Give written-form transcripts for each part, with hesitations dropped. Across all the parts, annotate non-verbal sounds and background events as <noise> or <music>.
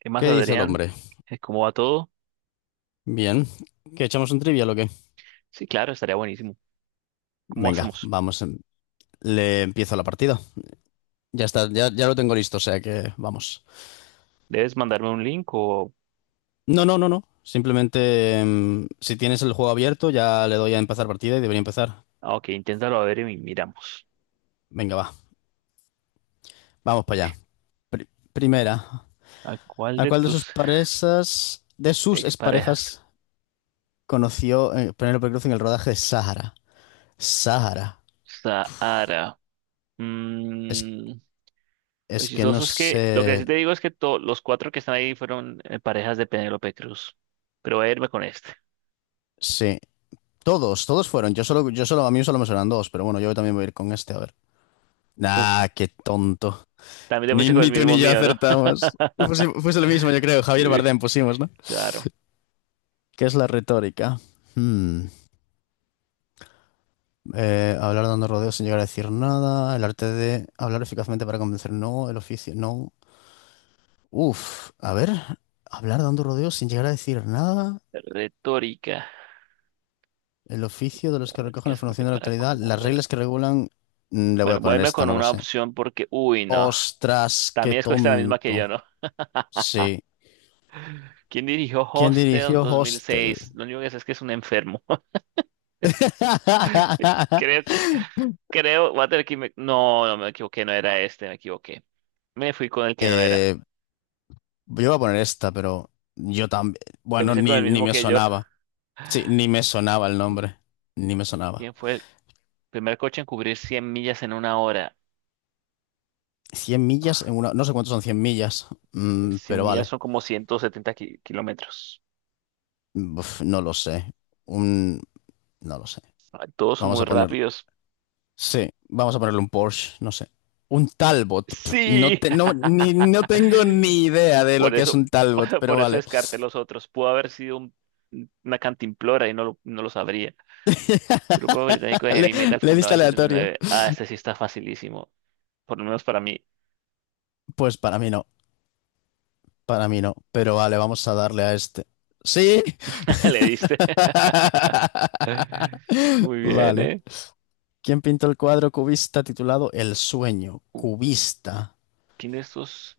¿Qué más, ¿Qué dice el Adrián? hombre? ¿Cómo va todo? Bien. ¿Que echamos un trivia o qué? Sí, claro, estaría buenísimo. ¿Cómo Venga, hacemos? vamos. Le empiezo la partida. Ya está, ya lo tengo listo, o sea que vamos. ¿Debes mandarme un link o...? No, no, no, no. Simplemente, si tienes el juego abierto, ya le doy a empezar partida y debería empezar. Ah, ok, inténtalo a ver y miramos. Venga, va. Vamos para Ok. allá. Pri- primera. ¿A cuál ¿A de cuál de sus tus parejas, de sus exparejas? exparejas, conoció Penélope Cruz en el rodaje de Sahara? Sahara. Sahara. Es, Mm, lo es que no chistoso es que... Lo que sé. sí te digo es que los cuatro que están ahí fueron parejas de Penélope Cruz. Pero voy a irme con este. Sí. Todos, todos fueron. A mí solo me suenan dos, pero bueno, yo también voy a ir con este, a ver. Uf, Nah, qué tonto. también te Ni, fuiste con el ni tú mismo ni yo mío, ¿no? <laughs> acertamos. Fuese lo mismo, yo creo. Javier Sí, Bardem pusimos, ¿no? claro. ¿Qué es la retórica? Hmm. Hablar dando rodeos sin llegar a decir nada. El arte de hablar eficazmente para convencer, no. El oficio, no. Uf, a ver. Hablar dando rodeos sin llegar a decir nada. Retórica. El oficio de los A que ver, ¿qué recogen hace información de la para actualidad. Las conmover? reglas que regulan. Le voy a Bueno, voy a poner irme esta, con no lo una sé. opción porque... Uy, no. Ostras, qué También escogiste la misma que yo, tonto. ¿no? <laughs> Sí. ¿Quién dirigió ¿Quién Hostel dirigió Hostel? 2006? Lo único que sé es que es un enfermo. <laughs> Creo, <laughs> creo, voy a tener que... No, no, me equivoqué, no era este, me equivoqué. Me fui con el que no era. Eh, yo iba a poner esta, pero yo también. Te Bueno, fuiste con ni, el ni mismo me que yo. sonaba. Sí, ni <laughs> me sonaba el nombre. Ni me sonaba. ¿Quién fue el primer coche en cubrir 100 millas en una hora? Cien millas en una. No sé cuántos son cien millas, 100 pero millas vale. son como 170 kilómetros. Uf, no lo sé. Un. No lo sé. Ay, todos son Vamos muy a poner. rápidos. Sí, vamos a ponerle un Porsche, no sé. Un Talbot. Pf, no, Sí. te- no, ni, no tengo <laughs> ni idea de lo Por que es eso, un Talbot, <laughs> pero por eso vale. descarté los otros. Pudo haber sido una cantimplora y no lo sabría. Grupo británico <laughs> de Le, heavy metal le fundado diste en el setenta y aleatorio. nueve Ah, este sí está facilísimo. Por lo menos para mí. Pues para mí no, para mí no. Pero vale, vamos a darle a este. ¡Sí! <laughs> Le diste. <laughs> <laughs> Muy bien, Vale. ¿eh? ¿Quién pintó el cuadro cubista titulado El sueño? Uh, Cubista. ¿Quién de estos?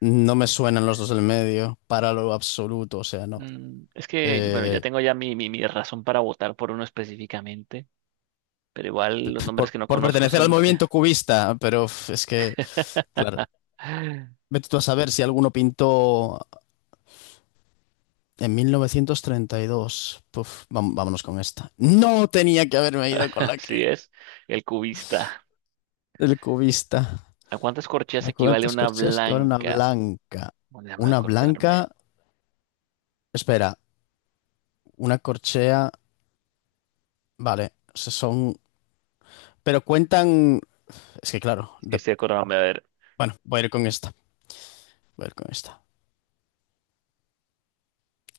No me suenan los dos del medio, para lo absoluto, o sea, no. Es que, bueno, ya Eh, tengo ya mi razón para votar por uno específicamente. Pero igual los nombres que no por conozco pertenecer son al los que... movimiento cubista, pero uf, es que, claro. <laughs> Vete tú a saber si alguno pintó en 1932. Puf, vámonos con esta. No tenía que haberme ido con la que... Así es. El cubista. El cubista. ¿A cuántas corcheas ¿A equivale cuántas una corcheas que vale una blanca? blanca? Bueno, déjame Una acordarme. blanca... Espera, una corchea... Vale, se son... Pero cuentan... Es que claro, Es que estoy acordándome, a ver. bueno, voy a ir con esta. Voy a ir con esta.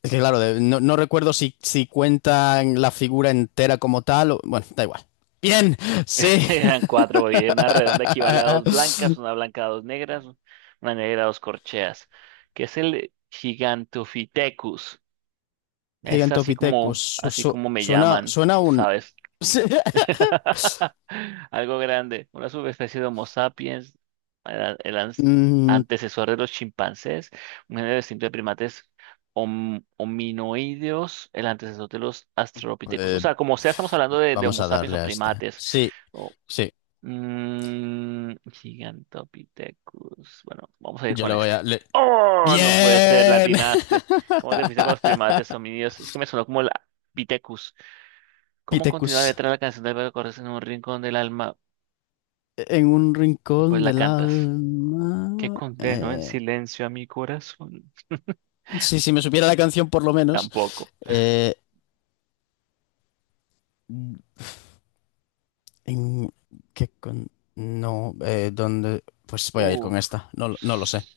Es que claro, no, no recuerdo si, si cuentan la figura entera como tal o... Bueno, da igual. Bien, <laughs> sí. Eran cuatro, porque una redonda equivale a dos blancas, <laughs> una blanca a dos negras, una negra a dos corcheas. ¿Que es el Gigantopithecus? Es Gigantopithecus. Así como me Suena, llaman, suena un... ¿sabes? <laughs> <laughs> Algo grande, una subespecie de Homo sapiens, el Mm, antecesor de los chimpancés, un género distinto de primates hominoideos, el antecesor de los australopithecus. O eh, sea, como sea, estamos hablando de vamos Homo a sapiens darle o a este. primates. Sí, O, sí. Gigantopithecus. Bueno, vamos a ir Yo con le voy este. a... ¡Oh! No puede ser, ¡Bien! latinaste. ¿Cómo te fuiste con los primates homídeos? Es que me sonó como el Pithecus. <laughs> ¿Cómo continúa la Pithecus. letra de la canción del Beto Cortés en un rincón del alma? En un Pues rincón la del cantas. ¿Qué alma. condeno en silencio a mi corazón? Sí, si me supiera la canción por lo menos. Tampoco. Eh, en, ¿qué con- No, ¿dónde? Pues voy a ir con Uf. esta. No, no lo sé.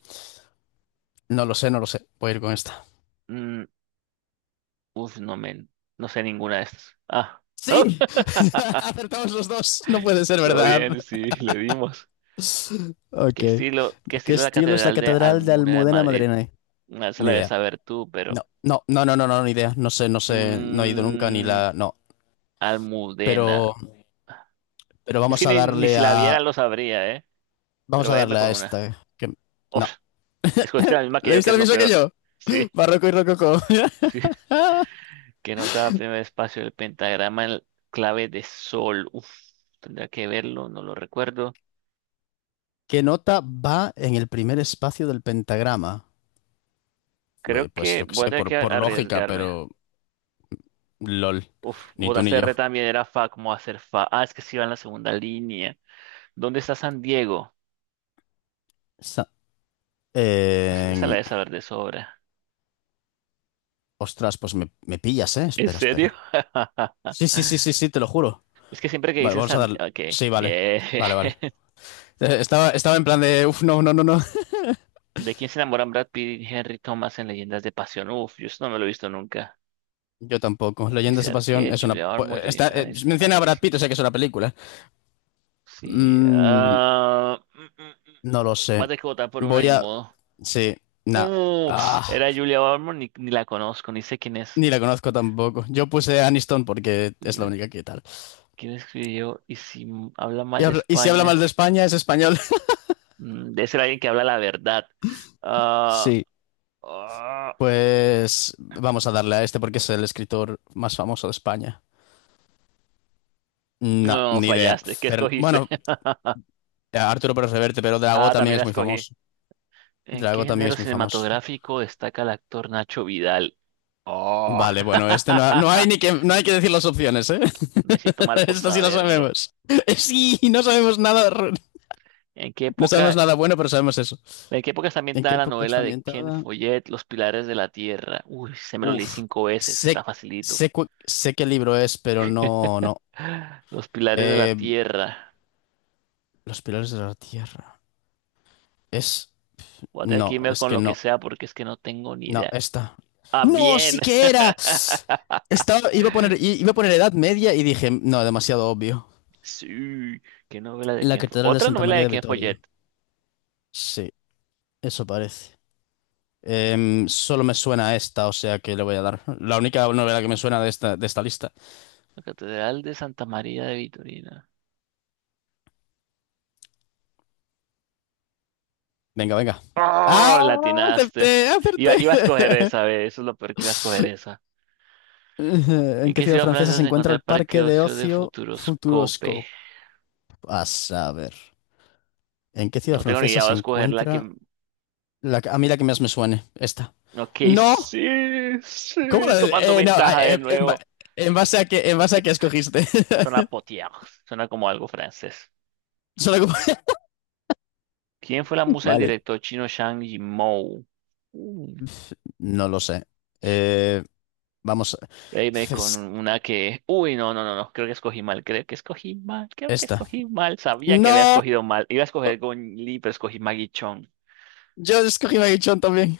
No lo sé. Voy a ir con esta. Mm, Uf, no men. No sé ninguna de estas. Ah. Sí, <laughs> <laughs> acertamos los dos. No puede ser Todo verdad. bien, sí, le dimos. Ok. ¿Qué ¿De estilo, qué qué estilo es la estilo es la Catedral de Catedral de Almunia de Almudena Madrid? Madrileña? Ah, esa Ni la debes idea. saber tú, pero. No, ni idea. No sé, no he ido nunca ni mm, la. No. Almudena. Pero, pero Es vamos que a ni darle si la a. viera lo sabría, ¿eh? Vamos Pero a váyame darle con a una. esta. Que... Uf. No. Escogiste la misma que ¿Le yo, que diste es lo lo mismo que peor. yo? Sí, Barroco y rococó. sí. <laughs> ¿Que nota primer espacio del pentagrama en clave de sol? Uf, tendría que verlo, no lo recuerdo. ¿Qué nota va en el primer espacio del pentagrama? Creo Bueno, pues que yo qué voy a sé, tener que por lógica, arriesgarme. pero. LOL. Uf, Ni tú ni votaste R yo. también, era Fa, ¿cómo hacer Fa? Ah, es que sí va en la segunda línea. ¿Dónde está San Diego? Esa la Eh, de saber de sobra. ostras, pues me pillas, ¿eh? ¿En Espera, serio? espera. Sí, sí, sí, sí, <laughs> sí, te lo juro. Es que siempre que Vale, dicen vamos a San... dar. Ok, Sí, vale. bien. Vale, vale. <laughs> Estaba en plan de. Uf, no, no, no, no. <laughs> ¿De quién se enamoran Brad Pitt y Henry Thomas en Leyendas de Pasión? Uf, yo eso no me lo he visto nunca. Yo tampoco. Leyendas Patricia de Pasión Arquette, es una. Julia Ormond, Está, Jennifer Aniston, menciona a Ashley Brad Pitt, o Simpson. sea que es una película. Sí. Mm, Mm. no lo Voy a sé. tener que votar por una, Voy ni a. modo. Sí, nah. Uh, Ah, Era Julia Ormond, ni la conozco, ni sé quién es. ni la conozco tampoco. Yo puse Aniston porque es la Mm, única que tal. ¿Quién escribió? Y si habla mal de Y si habla mal de España, España, es español. Debe ser alguien que habla la verdad. <laughs> Ah, Sí. ah, Pues vamos a darle a este porque es el escritor más famoso de España. No, no, ni idea. fallaste. ¿Qué escogiste? Bueno, <laughs> Arturo Pérez Reverte, pero Drago Ah, también también es la muy escogí. famoso. ¿En qué Drago también género es muy famoso. cinematográfico destaca el actor Nacho Vidal? Oh. Vale, bueno, este no, no hay ni <laughs> que, no hay que decir las opciones, ¿eh? Me siento <laughs> mal por Esto sí lo saberlo. sabemos. <laughs> Sí, no sabemos nada, ¿En qué no sabemos época, nada bueno, pero sabemos eso. en qué época está ¿En qué ambientada la época novela está de Ken ambientada? Follett, Los Pilares de la Tierra? Uy, se me lo leí Uf, 5 veces, sé, está facilito. Sé qué libro es, pero no, <gasps> no. <sighs> Los Pilares de la Eh, Tierra. Los pilares de la tierra. Es, Voy a tener que no, irme es con que lo que no. sea porque es que no tengo ni No, idea. esta. Ah, ¡No! ¡Sí bien. que era! Estaba, iba a poner, <laughs> i- iba a poner Edad Media y dije, no, demasiado obvio. Sí, qué novela de La Ken Follett. Catedral de Otra Santa novela María de de Ken Vittorio. Follett. Sí, eso parece. Solo me suena a esta, o sea que le voy a dar. La única novela que me suena de esta lista. La Catedral de Santa María de Vitorina. Venga, venga. ¡Oh! ¡Ah! La atinaste. ¡Acerté! Iba, ¡Acerté! iba a escoger esa, ve, eso es lo peor que iba a escoger. <laughs> ¿En ¿En qué qué ciudad ciudad francesa francesa se se encuentra encuentra el el Parque parque de Ocio de ocio Futuroscope? Futuroscope? A saber. ¿En qué ciudad No tengo ni francesa idea, voy se a escoger la que... encuentra? A mí la que más me suene, esta. Ok, No, sí, sí, ¿cómo la tomando de- no, ventaja de en, ba- nuevo. en base a que, en base a que escogiste. Suena <laughs> potier, suena como algo francés. Solo como- ¿Quién fue la musa del Vale, director chino Zhang Yimou? Uh, no lo sé. Eh, vamos, Reíme con es- una que... Uy, no, no, no, no, creo que escogí mal, creo que escogí mal, creo que esta. escogí mal. Sabía que había No, escogido mal. Iba a escoger Gong Li, pero escogí Maggie Chong. yo escogí Maguichón también.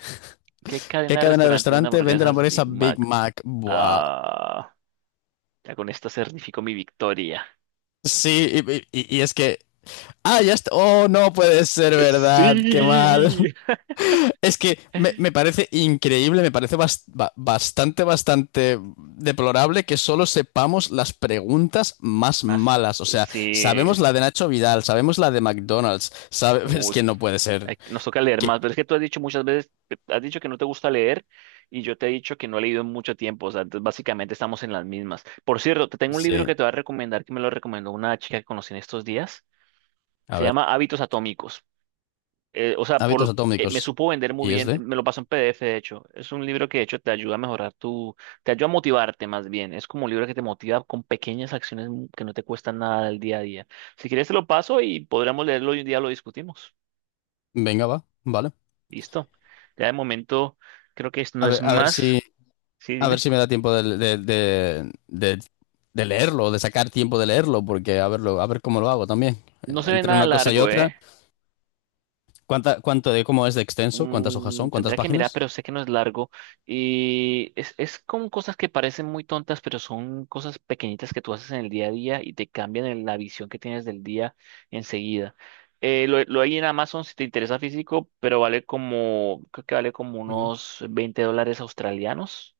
¿Qué cadena ¿Qué de cadena de restaurantes vende restaurante vende la hamburguesas hamburguesa Big Big Mac? Mac? Buah. Ah... Ya con esto certifico mi victoria. Sí, y es que... Ah, ya está. Oh, no puede ser <laughs> Sí. verdad, qué mal. Es que me parece increíble, me parece bastante, bastante deplorable que solo sepamos las preguntas más Más, malas. O sea, sí. sabemos la de Nacho Vidal, sabemos la de McDonald's, <laughs> es Uy, que no puede ser nos toca leer que... más, pero es que tú has dicho muchas veces, has dicho que no te gusta leer y yo te he dicho que no he leído en mucho tiempo, o sea, entonces básicamente estamos en las mismas. Por cierto, te tengo un libro Sí, que te voy a recomendar, que me lo recomendó una chica que conocí en estos días. a Se ver, llama Hábitos Atómicos. O sea, hábitos me atómicos. supo vender muy ¿Y es bien, de? me lo pasó en PDF, de hecho. Es un libro que de hecho te ayuda a mejorar te ayuda a motivarte más bien. Es como un libro que te motiva con pequeñas acciones que no te cuestan nada del día a día. Si quieres te lo paso y podríamos leerlo y un día lo discutimos. Venga, va, vale. Listo. Ya de momento creo que no A es ver, a ver si, más. Sí, a ver dime. si me da tiempo de leerlo, de sacar tiempo de leerlo, porque a verlo, a ver cómo lo hago también. No se ve Entre nada una cosa y largo, otra. ¿eh? ¿Cuánto de cómo es de extenso? ¿Cuántas hojas son? ¿Cuántas Tendría que mirar, páginas? pero sé que no es largo. Y es con cosas que parecen muy tontas, pero son cosas pequeñitas que tú haces en el día a día y te cambian la visión que tienes del día enseguida. Lo hay en Amazon si te interesa físico, pero vale como, creo que vale como Ujú, unos 20 dólares australianos.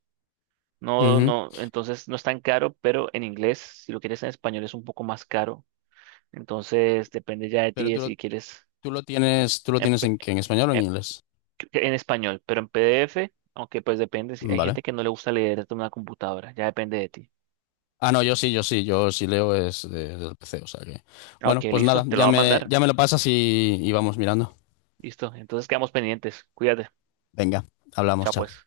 No, ujú. no, entonces no es tan caro, pero en inglés, si lo quieres en español, es un poco más caro. Entonces depende ya de ti Pero de tú lo, si quieres tú lo tienes empe- en, qué, en español o en em- inglés. en español, pero en PDF, aunque pues depende, si hay Vale. gente que no le gusta leer en una computadora, ya depende de ti. Ah, no, yo sí leo es desde el PC, o sea que. Bueno, Ok, pues listo, nada, te lo voy a mandar. ya me lo pasas y vamos mirando. Listo, entonces quedamos pendientes. Cuídate. Venga, hablamos, Chao pues. chao.